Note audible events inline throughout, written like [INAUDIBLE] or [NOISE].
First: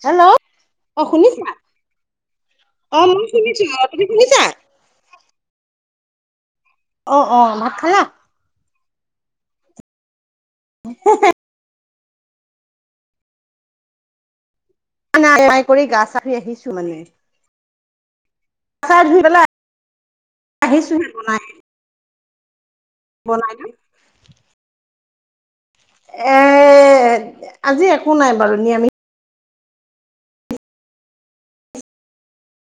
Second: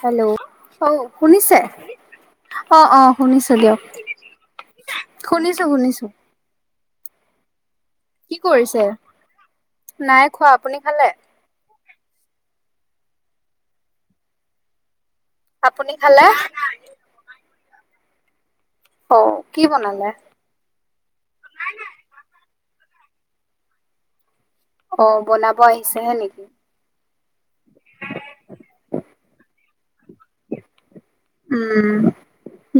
Hello অহ, অ শুনিছা শুনিছে? অহ', অ অহ মই শুনিছো দিয়ক। অ তুমি শুনিছা শুনিছোঁ-শুনিছোঁ। অহ', অহ' ভাত খালা? কি কৰিছে? নাই খোৱা আপুনি খালে? নাইা [UNINTELLIGIBLE] কৰি আপুনি গা-চা খালে ধুই আহিছো মানে। গা-চা অ ধুই পেলাই কি বনালে আহিছোহে বনাই। বনাই [UNINTELLIGIBLE] অ', বনাব আহিছেহে এ নেকি? আজি একো নাই বাৰু নিৰামিক। উম,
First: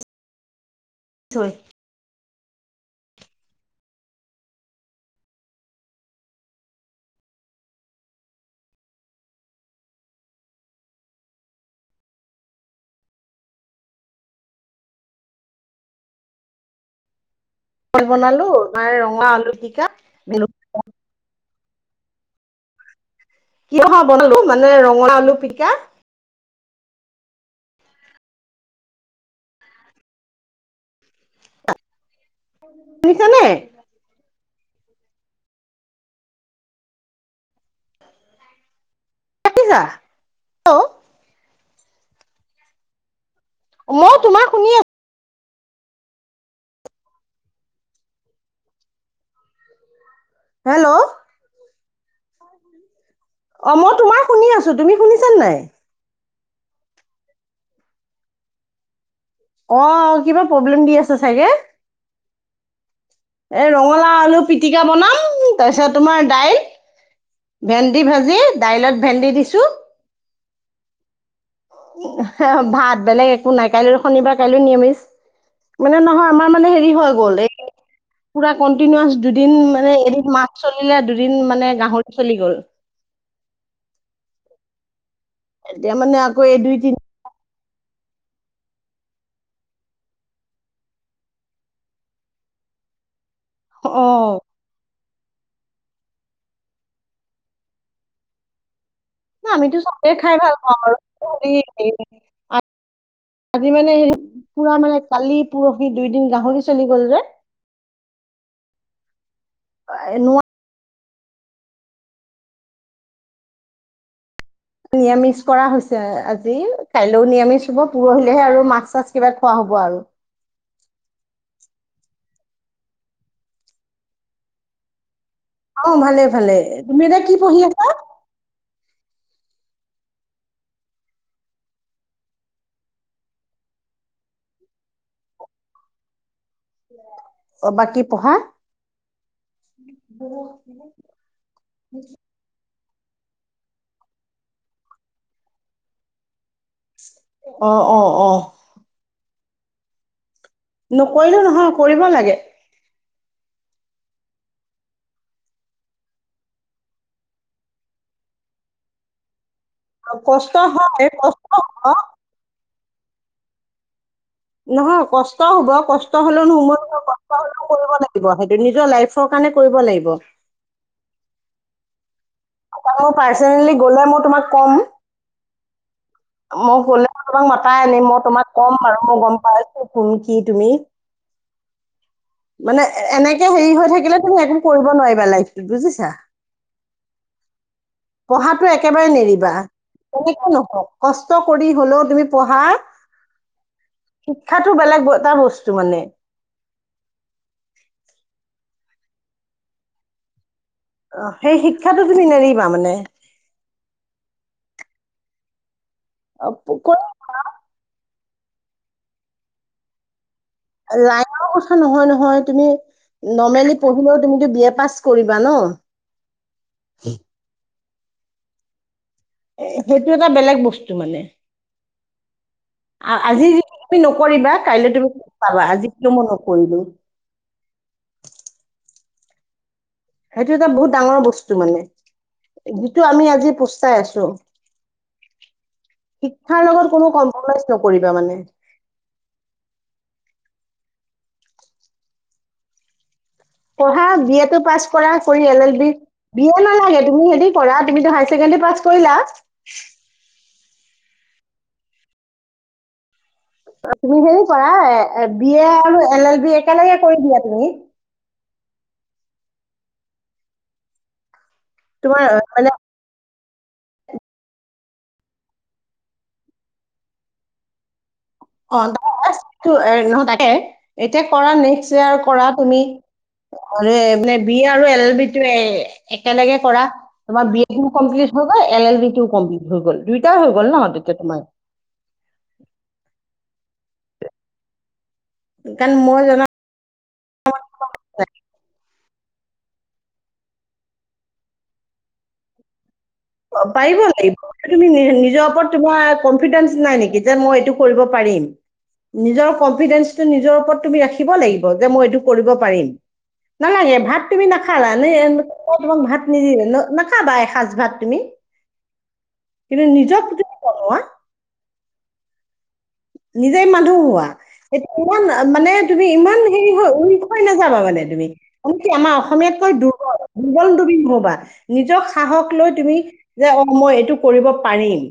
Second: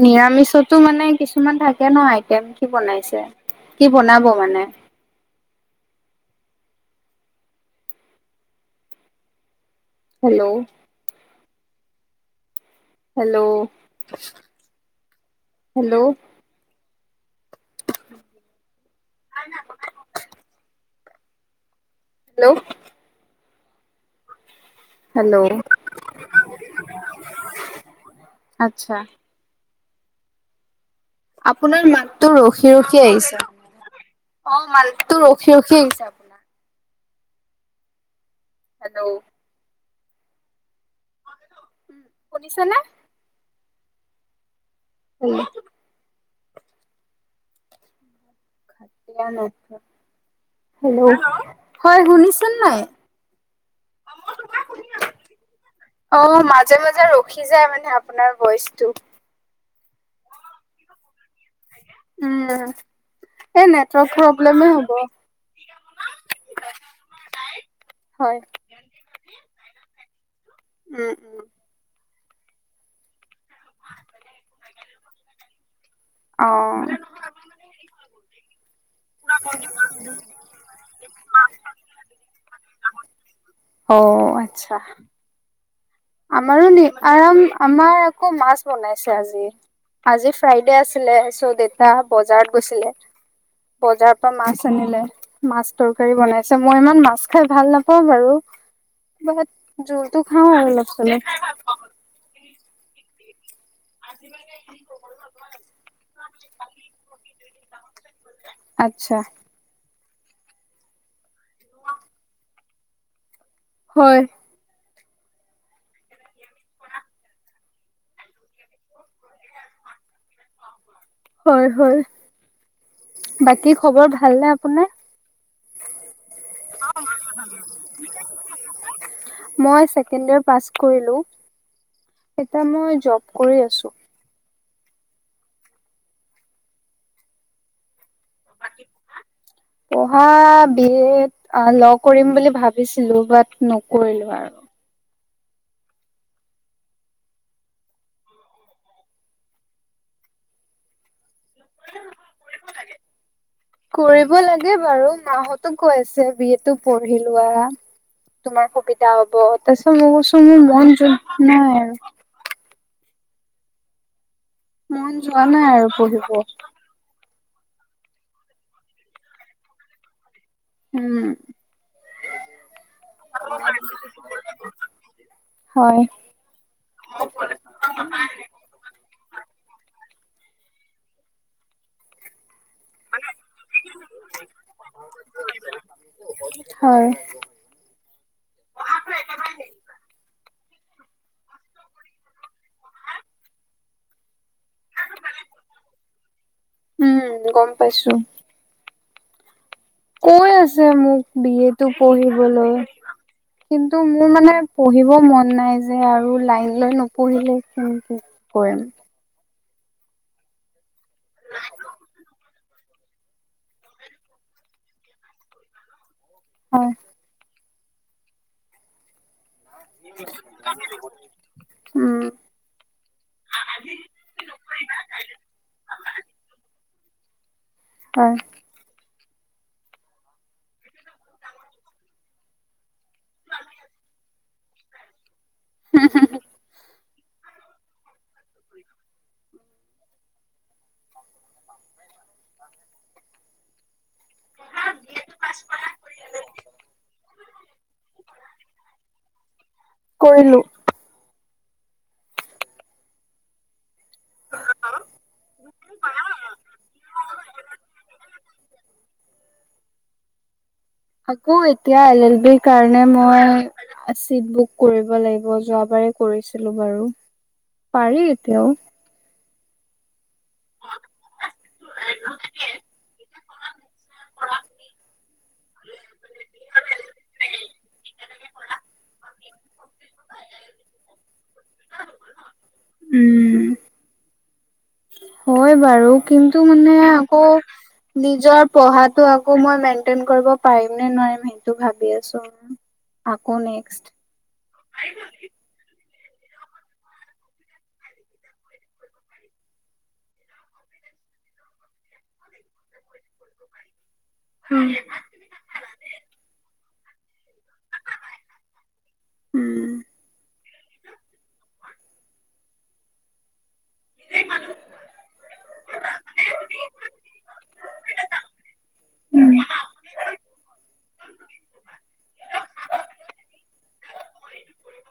নিৰামিষতো মানে কিছুমান থাক থাকে নহ আইটেম, কি বনাইছে কি বনাব মানে? হেল্ল'? হেল্ল'? হেল্ল'? বনাল, তাৰ ৰঙা আলু [UNINTELLIGIBLE] দিলো। হেল্ল'? [UNINTELLIGIBLE] হেল্ল'? পিটিকা আচ্ছা? আপোনাৰ মাতটো ৰখি ৰখি আহিছে, শুনিছানে অ', মাতটো ৰখি ৰখি আহিছে আপোনাৰ। হেল্ল'? [UNINTELLIGIBLE] শুনিছেনে? মই তোমাৰ শুনি আছ উম। হেল্ল'? হয়, শুনিছেনে নাই? অ', মই তোমাৰ শুনি আছো, তুমি শুনিছা নাই? অ', মাজে মাজে ৰখি যায়, মানে আপোনাৰ ভইচটো। অ', কিবা প্ৰব্লেম দি আছে চাগে? উম। এই নেটৱৰ্ক ৰঙালাউ আলু প্ৰব্লেমে পিটিকা হ'ব বনাম, তাৰপিছত তোমাৰ দাইল ভেন্দি ভাজি, হয়। দাইলত ভেন্দি দিছো। উম, উম। ভাত বেলেগ একো নাই, কাইলৈ শনিবাৰ কাইলৈ মিৰামিষ, মানে নহয় অ আমাৰ মানে হেৰি হৈ গ'ল এ পুৰা কণ্টিনোয়াচ দুদিন মানে, এদিন মাছ চলিলে, দুদিন মানে গাহৰি চলি গ'ল। অ', আচ্ছা। এতিয়া মানে আকৌ এই আমাৰো দুই নি তিনি আৰ-আমাৰ আকৌ মাছ বনাইছে আজি। আজি ফ্ৰাইডে আছিলে চ' দেউতা বজাৰত গৈছিলে, অ বজাৰৰ পৰা মাছ আনিলে, মাছ তৰকাৰী বনাইছে মই ইমান মাছ খাই ভাল নাপাওঁ বাৰু। বাট ন আমিতো চবেই জোলটো খাই খাওঁ ভাল আৰু পাওঁ অলপ চলপ। [UNINTELLIGIBLE] আজি মানে, হে পুৰা মানে কালি পৰহি দুইদিন গাহৰি চলি গ'ল যে আচ্ছা। [UNINTELLIGIBLE] নো হয়। নিৰামিষ কৰা হৈছে আজি, কাইলৈও নিৰামিষ হ'ব। পৰহিলেহে আৰু মাছ, চাছ কিবা খোৱা হ'ব আৰু। হয়, হয়, বাকী খবৰ ভালনে আপোনাৰ? অ', ভালে, ভালে। তুমি এতিয়া কি পঢ়ি আছা? মই ছেকেণ্ড ইয়াৰ পাঁচ কৰিলোঁ, এতিয়া মই যব কৰী আছোঁ। অ', বাকী পঢ়া? পঢ়া বি এড, আহ ল' কৰিম বুলি ভাব ভাবিছিলো, বাট নকৰিলো আৰু। অ', অ', অ'। নকৰিলো নহয়, কৰিব লাগে। কৰিব লাগে। কৰিব লাগে বাৰু, মাহতো কৈ আছে বি এটো পঢ়ি লোৱা। তোমাৰ সুবিধা হ'ব তাৰপিছত মই কৈছোঁ কষ্ট মোৰ মন হয় যোৱা কষ্ট নাই আৰু। হব নহয় মন কষ্ট যোৱা নাই হব আৰু কষ্ট পঢ়িব হলে নহ মোৰ হ'লেও কৰিব লাগিব সেইটো নিজৰ লাইফৰ কাৰণে কৰিব লাগিব। উম। ত মই পাৰ্চনেলি গলে মই তোমাক কম। হয় মই গ'লে তোমাক মাতাই আনিম মই তোমাক ক'ম বাৰু মই গম পাইছো শুন কি তুমি। [INAUDIBLE] মানে এনেকে হেৰি হৈ থাকিলে তুমি একো কৰিব নোৱাৰিবা লাইফটোত বুজিছা। হয়। পঢ়াতটো একেবাৰে নেৰিবা, তেনেকে নহক কষ্ট কৰি হলেও তুমি পঢ়া শিক্ষাতো বেলেগ এটা বস্তু মানে উম গম পাইছোঁ। কৈ আছে মোক অ বি সেই এটো শিক্ষাটো তুমি নেৰিবা পঢ়িবলৈ। মানে কিন্তু মোৰ মানে পঢ়িব মন নাই যে আৰু অ, লাইন প- লৈ ন কৈ- পঢ়িলে কেনেকৈ কৰিম। লাইফৰ কথা নহয় নহয় তুমি নৰ্মেলি পঢ়িলেও তুমিতো বি এ পাছ কৰিবা ন। হয়। সেইটো এটা বেলেগ বস্তু মানে। উম। আজি যিতো তুমি নকৰিবা কাইলৈ তুমি পাবা আজি মই নকৰিলো। হয়। সেইটো এটা বহুত ডাঙৰ বস্তু মানে। যিটো আমি আজি পোস্তাই আছোঁ। শিক্ষাৰ লগত কোনো কম্প্ৰমাইজ নকৰিবা মানে পঢ়া বি এ ট পাছ কৰা কৰি এ ল বি, বি‌ এ নালাগে তুমি হেৰি কৰা তুমিতো হায়াৰ ছেকেণ্ডী পাছ কৰিলা কৰিলো। তুমি হেৰি কৰা বি এ আৰু এল এল বি একেলগে কৰি দিয়া তুমি আকৌ এতিয়া এল তোমাৰ এলবি মানে কাৰণে মানে মই চিট বুক কৰিব লাগিব যোৱা বাৰে কৰিছিলো বাৰু। পাৰি এতিয়াও নহ তাকে এতিয়া কৰা নেক্সট ইয়াৰ কৰা তুমি আৰু মানে বি আৰু এল এল বি টো একেলগে কৰা তোমাৰ বি এ ও কমপ্লিট হৈ গ'ল এল এলি ও কমপ্লিট হৈ গ'ল দুইটাই হৈ গ'ল ন তেতিয়া তোমাৰ উম, হয় কাৰণ বাৰু মই কিন্তু টো মানে আকৌ নিজৰ পঢ়াত আকৌ মই মেইনটেইন কৰিব পাৰিম নে নোৱাৰিম সেইটো ভাবি আছোঁ। পাৰিব লাগিব তুমি নি নিজৰ ওপৰত তোমাৰ কনফিডেন্স নাই নেকি যে মই এইটো কৰিব পাৰিম। নিজৰ কনফিডেন্সটো নিজৰ ওপৰত তুমি ৰাখিব লাগিব যে মই এইটো কৰিব পাৰিম। নালাগে ভাত তুমি নাখালা ন এ তোমাক ভাত নিদিলে ন নাখাবা এসাজ ভাত তুমি কিন্তু উম নিজৰ প্ৰতি নিজেই মানুহ হোৱা। এতিয়া ইমান মানে তুমি ইমান হেৰি হৈ উইক হৈ নাযাবা মানে তুমি। মান কি আমাৰ উম, অসমীয়াতকৈ দুৰ দুৰ্বল দুৰ্বল তুমি নহবা নিজক সাহক লৈ তুমি যে অ', মই এইটো কৰিব পাৰিম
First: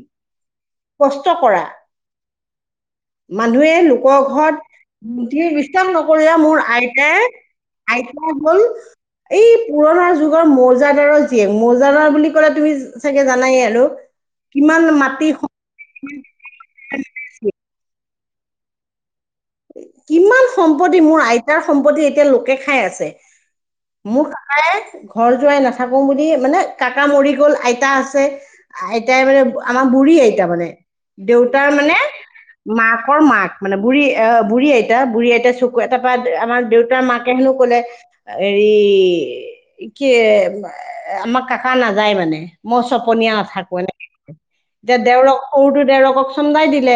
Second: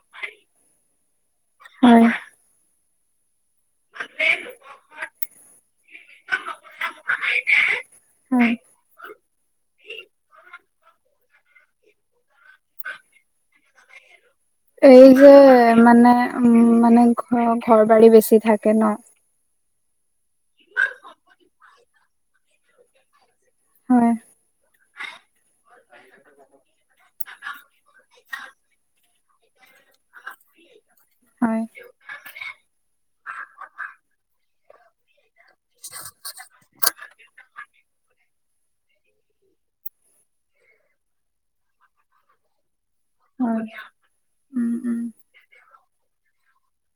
কষ্ট কৰা হয়। মানুহে লোকৰ ঘৰত বুঠি বিশাস নকৰিয়া মোৰ আইতাই আইতা হ'ল হয় এই পুৰণা যুগৰ মৌজাদাৰৰ মৌজাদাৰ বুলি কলে তুমি চাগে জানাইে আৰু কিমান এই মাটি যে সম্পত্তি, মানে উ মানে ঘ ঘৰ বাৰী বেছি থাকে ন কিমান সম্পত্তি মোৰ আইতাৰ সম্পত্তি এতিয়া লোকে খাই আছে হয় মোৰ কাকাই ঘৰ যোৱাই নাথাকো বুলি মানে কাকা মৰি গল আইতা আছে আইটাই মানে আমাৰ বুঢ়ী আইতা মানে হয় দেউতাৰ মানে মাকৰ মাক মানে বুঢ়ী অ বুঢ়ী আইতা বুঢ়ী আইতা চক তাৰপৰা আমাৰ দেউতাৰ মাকে হেনো কলে হেৰি কি আমাক কাকা নাযায় মানে মই চপনীয়া হয় নাথাকো এনেক উম এতি উম দেউৰক উৰুটো দেউৰকক চমন্দাই দিলে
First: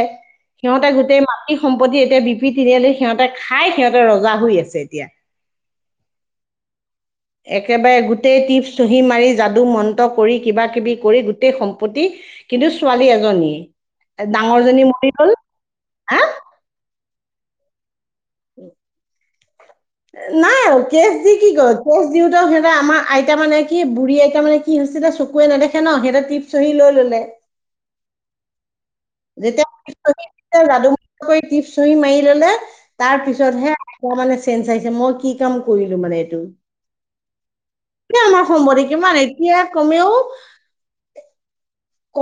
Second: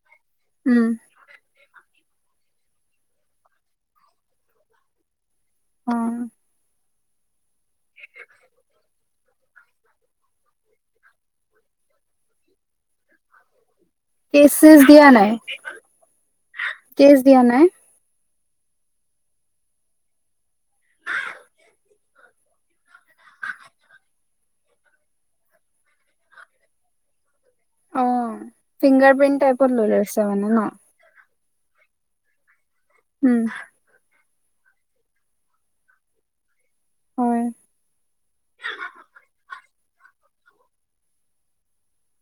উম সিহঁতে গোটেই মাটি সম্পত্তি এতিয়া বিপি তিনিআলি সিহঁতে খাই সিহঁতে ৰজা হৈ আছে এতিয়া অ একেবাৰে গোটেই টিপ চুহি মাৰি যাদু মন্ত কৰি কিবা কিবি কৰি গোটেই সম্পত্তি কিন্তু ছোৱালী এজনী কেছ চেচ দিয়া নাই হা কেচ দিয়া নাই [UNINTELLIGIBLE] [UNINTELLIGIBLE] নাই আৰু কেচ দি কি কয় কেচ দিওতে সিহততে আমাৰ আইতা মানে কি বুঢ়ী আইতা মানে কি কি হৈছিলে চকুৱে নেদেখে ন সেই টিপ চহি লৈ ল'লে অ ফিংগাৰ প্ৰিন্ট যেতিয়া টাইপত লৈ প লৈছে মানে ন চহতিয়া লাদুম কৰি টিপ চহি মাৰি ললে তাৰ উম পিছতহে ক মানে চেঞজ আহিছে মই কি কাম কৰিলো মানে এইটো হয় এয়া আমাৰ সম্বৰ্ কিমানান এতিয়া কমেও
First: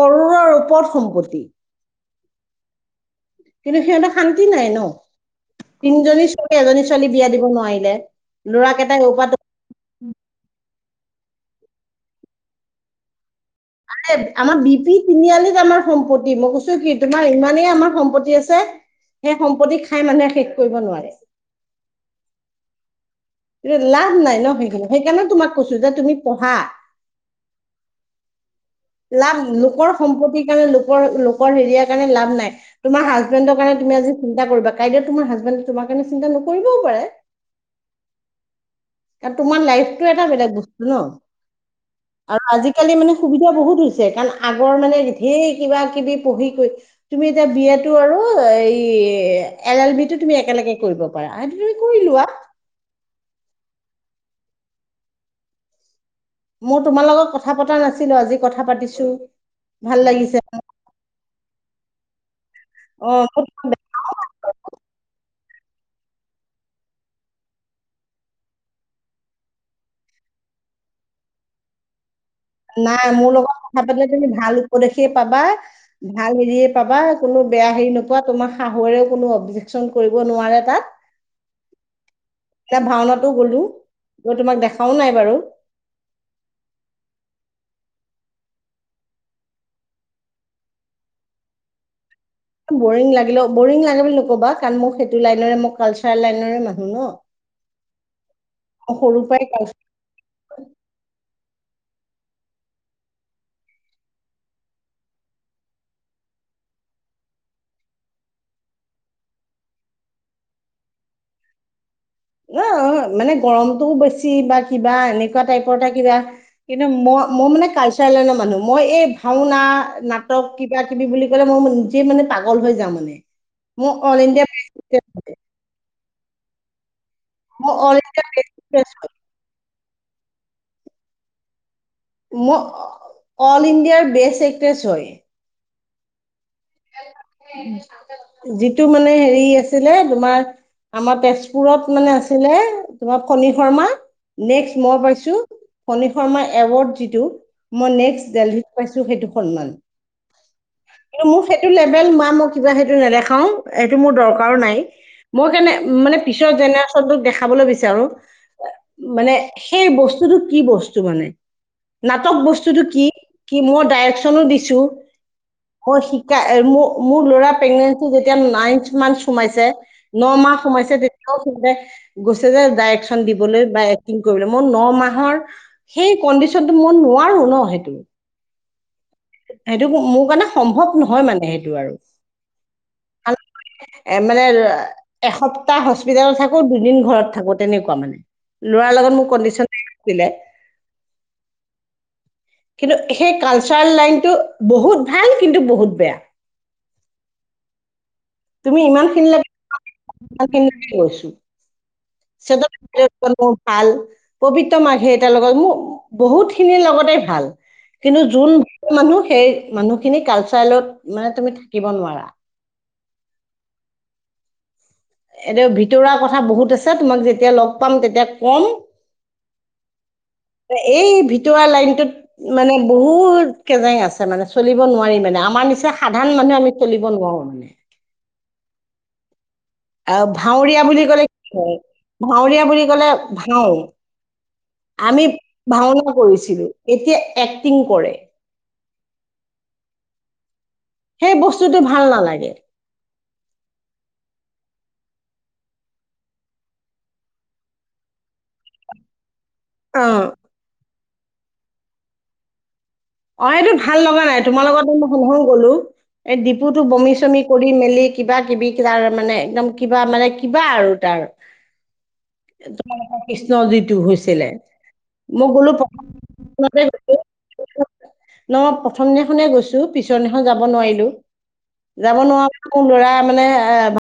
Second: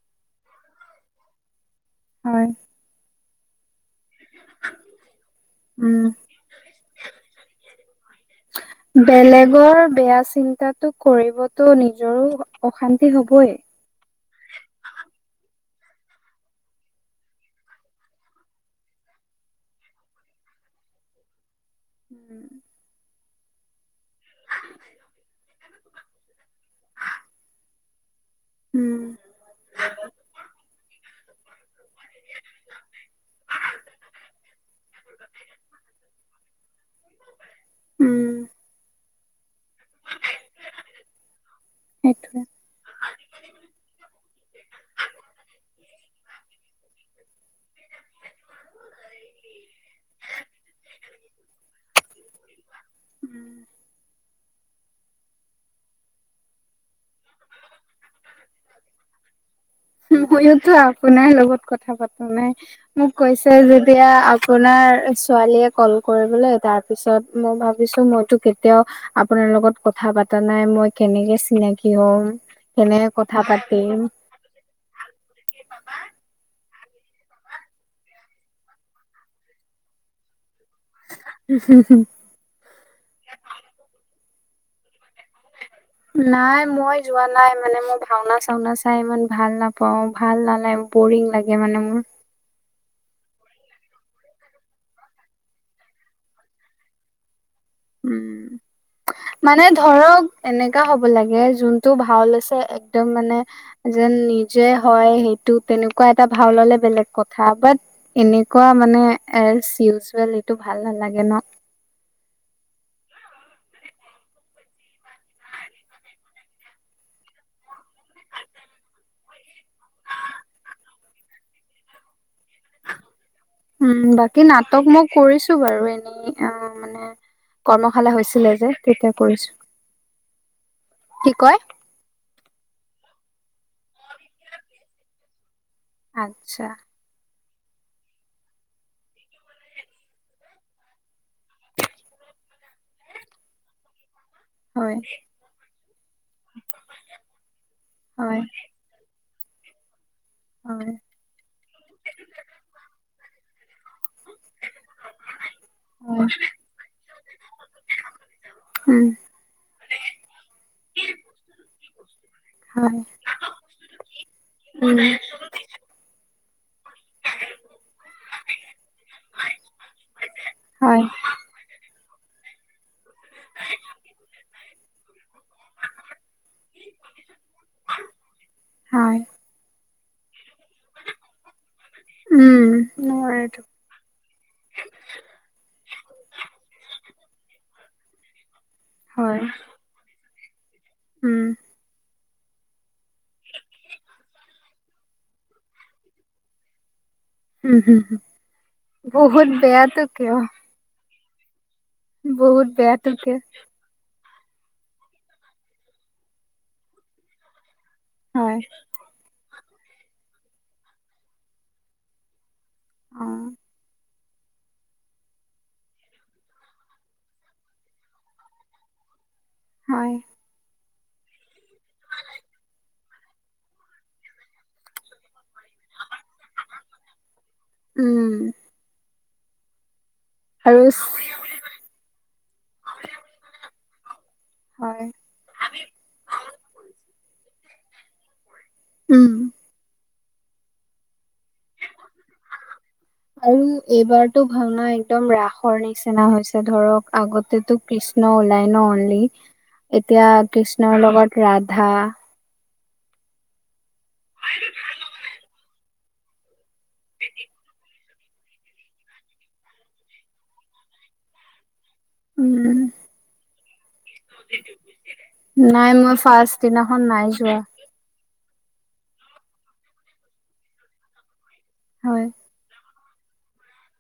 কৰোৰৰ ৰূপৰত সম্পত্তি হয় কিন্তু সিহঁতে শান্তি নাই ন উম তিনিজনী ছোৱালী এজনী ছোৱালী বিয়া দিব নোৱাৰিলে ল'ৰাকেইটাই পাতো বৰ বেয়া চিন্তাটো কৰিবতো নিজৰো অশান্তি হ'বই আ আমাৰ বি পি তিনিআলিত আমাৰ সম্পত্তি মই কৈছো কি তোমাৰ ইমানেই আমাৰ সম্পত্তি আছে সেই সম্পত্তি খাই মানুহে শেষ কৰিব নোৱাৰে উম লাভ নাই ন সেইখিনি সেইকাৰণে তোমাক কৈছো যে তুমি পঢ়া উম লাভ লোকৰ সম্পত্তিৰ কাৰণে লোকৰ লোকৰ হেৰিয় লাভ নাই তোম হাজবেণ্ডৰ কাৰণ তুমি আজিন্তা কৰিবা কাইেউ তোম হাজবেণ্ড তোমাৰ কাৰণ চিন্তা কৰিবও পাৰে উম কাৰ তোমাৰ লাইফটো এটা বেলেগ বস্তু ন সেইটোৱে আৰু আজি আজিকালি মানে সুবিধা বহুত হৈছে কাৰণ আগৰ মানে ধেৰ কিবা কিবি পঢ়ি কৰিৈ তুমি এতিয়া বিয়াটো আৰু এই এল এল বি টো তুমি একেলগে কৰিব আটো তুমি কৰিলোৱাৱা উম মই তোমাৰ লগত কথা পতা নাছিলো আজি কথা পাতিছো ভাল লাগিছে ময়োতো আপোনাৰ লগত কথা পাতো নাই মোক অ কৈছে যে এতিয়া আপোনাৰ ছোৱালীয়ে কল কৰিবলৈ তাৰপিছত মই ভাবিছোঁ মইতো কেতিয়াও আপোনাৰ লগত কথা পাতা নাই মই কেনেকে চিনাকি হম কেনেকে নাই মোৰ লগত কথা পাতিম। পাতিলে তুমি ভাল উপদেশে পাবা ভাল হেৰিয়ে পাবা কোনো বেয়া হেৰি নোপোৱা তোমাৰ শাহুৰেও কোনো অবজেক্যন কৰিব নোৱাৰে তাত উ হুম হুম এয়া ভাওনাাতো গ'লো গ তোমাক দেখাও নাই বাৰু নাই মই যোৱা নাই মানে মই ভাওনা চাওনা চাই ইমান ভাল নাপাওঁও ভাল নালাগে বৰিং লাগে মানে মোৰ বৰিং লাগিলে বৰিং লাগে বুলি নকবা কাৰণ মোক সেইটো লাইনে মই কালচাৰেল লাইনে মানুহ ন মই উম, সৰুৰ পৰাই মানে কালচাৰ ধৰক এনেকা হ'ব লাগে যোনটো ভাল আছে একদম মানে যেন নিজে হয় সেইটো তেনেকুৱা এটা ভাল ললে বেলেগ কথা বাট এনেকুৱা মানে, এ ইউজুৱেল এইটো ভাল নালাগে ন ন মানে, গৰমটোও বেছি বা কিবা এনেকুৱা টাইপৰ এটা কিবা কিন্তু মই মই মানে কালচাৰেলনৰ মানুহ মই এই ভাওনা নাটক কিবা কিবি বুলি কলে মই নিজে মানে পাগল হৈ যাওঁ মানে মই উম, অল বাকী ইণ্ডিয়া নাটক মই কৰিছো বাৰু এনেই অ', মানে মই অল কৰ্মশালা ইণ্ডিয়া হৈছিলে যে, তেতিয়া কৰিছো কি কয় মই, অল ইণ্ডিয়াৰ বেষ্ট এক্ট্ৰেছ হয় আচ্ছা, যিটো মানে, হেৰি আছিলে তোমাৰ আমাৰ তেজপুৰত মানে আছিলে তোমাৰ ফণী শৰ্মা নেক্সট মই হয় পাইছোঁ, ফণী শৰ্মা এৱাৰৰ্ড যিটো মই নেক্সট হয় ডেল পাইছো, সেইটো সন্মান হয়, কিন্তু, মোক সেইটো লেভেল মোৱা মই কিবা সেইটো নেদেখাও এইটো মোৰ দৰকাৰো নাই মই কাৰণে মানে হয় পিছৰ জেনেৰেশচনটোক দেখাবলৈ বিচাৰো উম মানে সেই বস্তুটো কি বস্তু মানে নাটক বস্তু [UNINTELLIGIBLE] হয় কি কি মই ডাইৰেকচন দিছো উম মই শিকা ম মোৰ ল'ৰা প্ৰেগনেঞ্চি যেতিয়া নাইন্থ মান সোমাইছে ন মাহ সোমাইছে হয় গৈছে যে ডাইৰেকচন দিবলৈ বা এক্টিং কৰিবলৈ মোৰ ন মাহৰ সেই, কণ্ডিশনতটো মই নোৱাৰো ন সেইটো হয়, সেইটো, মোৰ কাৰণে সম্ভৱ নহয় মানে সেইটো আৰু উম, ন ভাল- এইটো এ মানে, এসপ্তাহ হস্পিতেলত থাকো দুদিন ঘৰত থাকো তেনেকুৱা মানে লৰাৰ লগত মোৰ হয় কণ্ডিশন [UNINTELLIGIBLE] আছিলে উম, কিন্তু, সেই কালচাৰেল লাইনতটো বহুত ভাল কিন্তু বহুত বেয়া উম, হুম হ বহুত বেয়াটো কিয়? [UNINTELLIGIBLE] ছো বহুত বেয়াটো কিয় ভাল। পবিত্ৰ মাৰ্ঘেৰিটাৰ লগত মোৰ বহুতখিনিৰ লগতে ভাল। কিন্তু, যোন হয় মানুহ সেই মানুহখিনি কালচাৰেলত মানে তুমি থাকিব নোৱাৰা। অ', এদ ভিতৰুৱাৰ কথা বহুত আছে তোমাক যেতিয়া লগ পাম তেতিয়া ক'ম হয়। এই, ভিতৱা লাইনটোত মানে বহুত কজেং আছে মানে চলিব নোৱাৰি মানে আমাৰ নিচি সাধাৰণ মানুহে আমি চলিব নোৱাৰো মানে উম, আৰু ভাৱৰীয়া আৰু বুলি কলে কি হয় ভাাৱৰীয়া বুলি কলে ভাও হয় আমি ভাওনা কৰিছিলো এতিয়া এক্টিং কৰে। উম, সেই, বস্তুতটো ভাল নালাগে। অ', আৰু এইবাৰতো ভাওনা একদম ৰাসৰ নিচিনা হৈছে ধৰক আগতে কৃষ্ণ ওলাই ন অনলি, অ এতিয়া কৃষ্ণৰ লগত ৰাধা অ', ইটো ভাল লগা নাই তোমাৰ লগতে মই সহো গ'লো এই ডিপুতটো বমি চমি কৰি মেলি কিবা কিবি তাৰ মানে একদম কিবা মানে কিবা আৰু তাৰ উম তোমাৰ কৃষ্ণ যিটো হৈছিলে মই গ'লো প্ৰথতে গলো বজা নই প্ৰথম দিনাখনে গৈছো পিছৰ দিনাখন যাব নোৱাৰিলো যাব হয় নোৱাৰো ক ল'ৰা মানে এ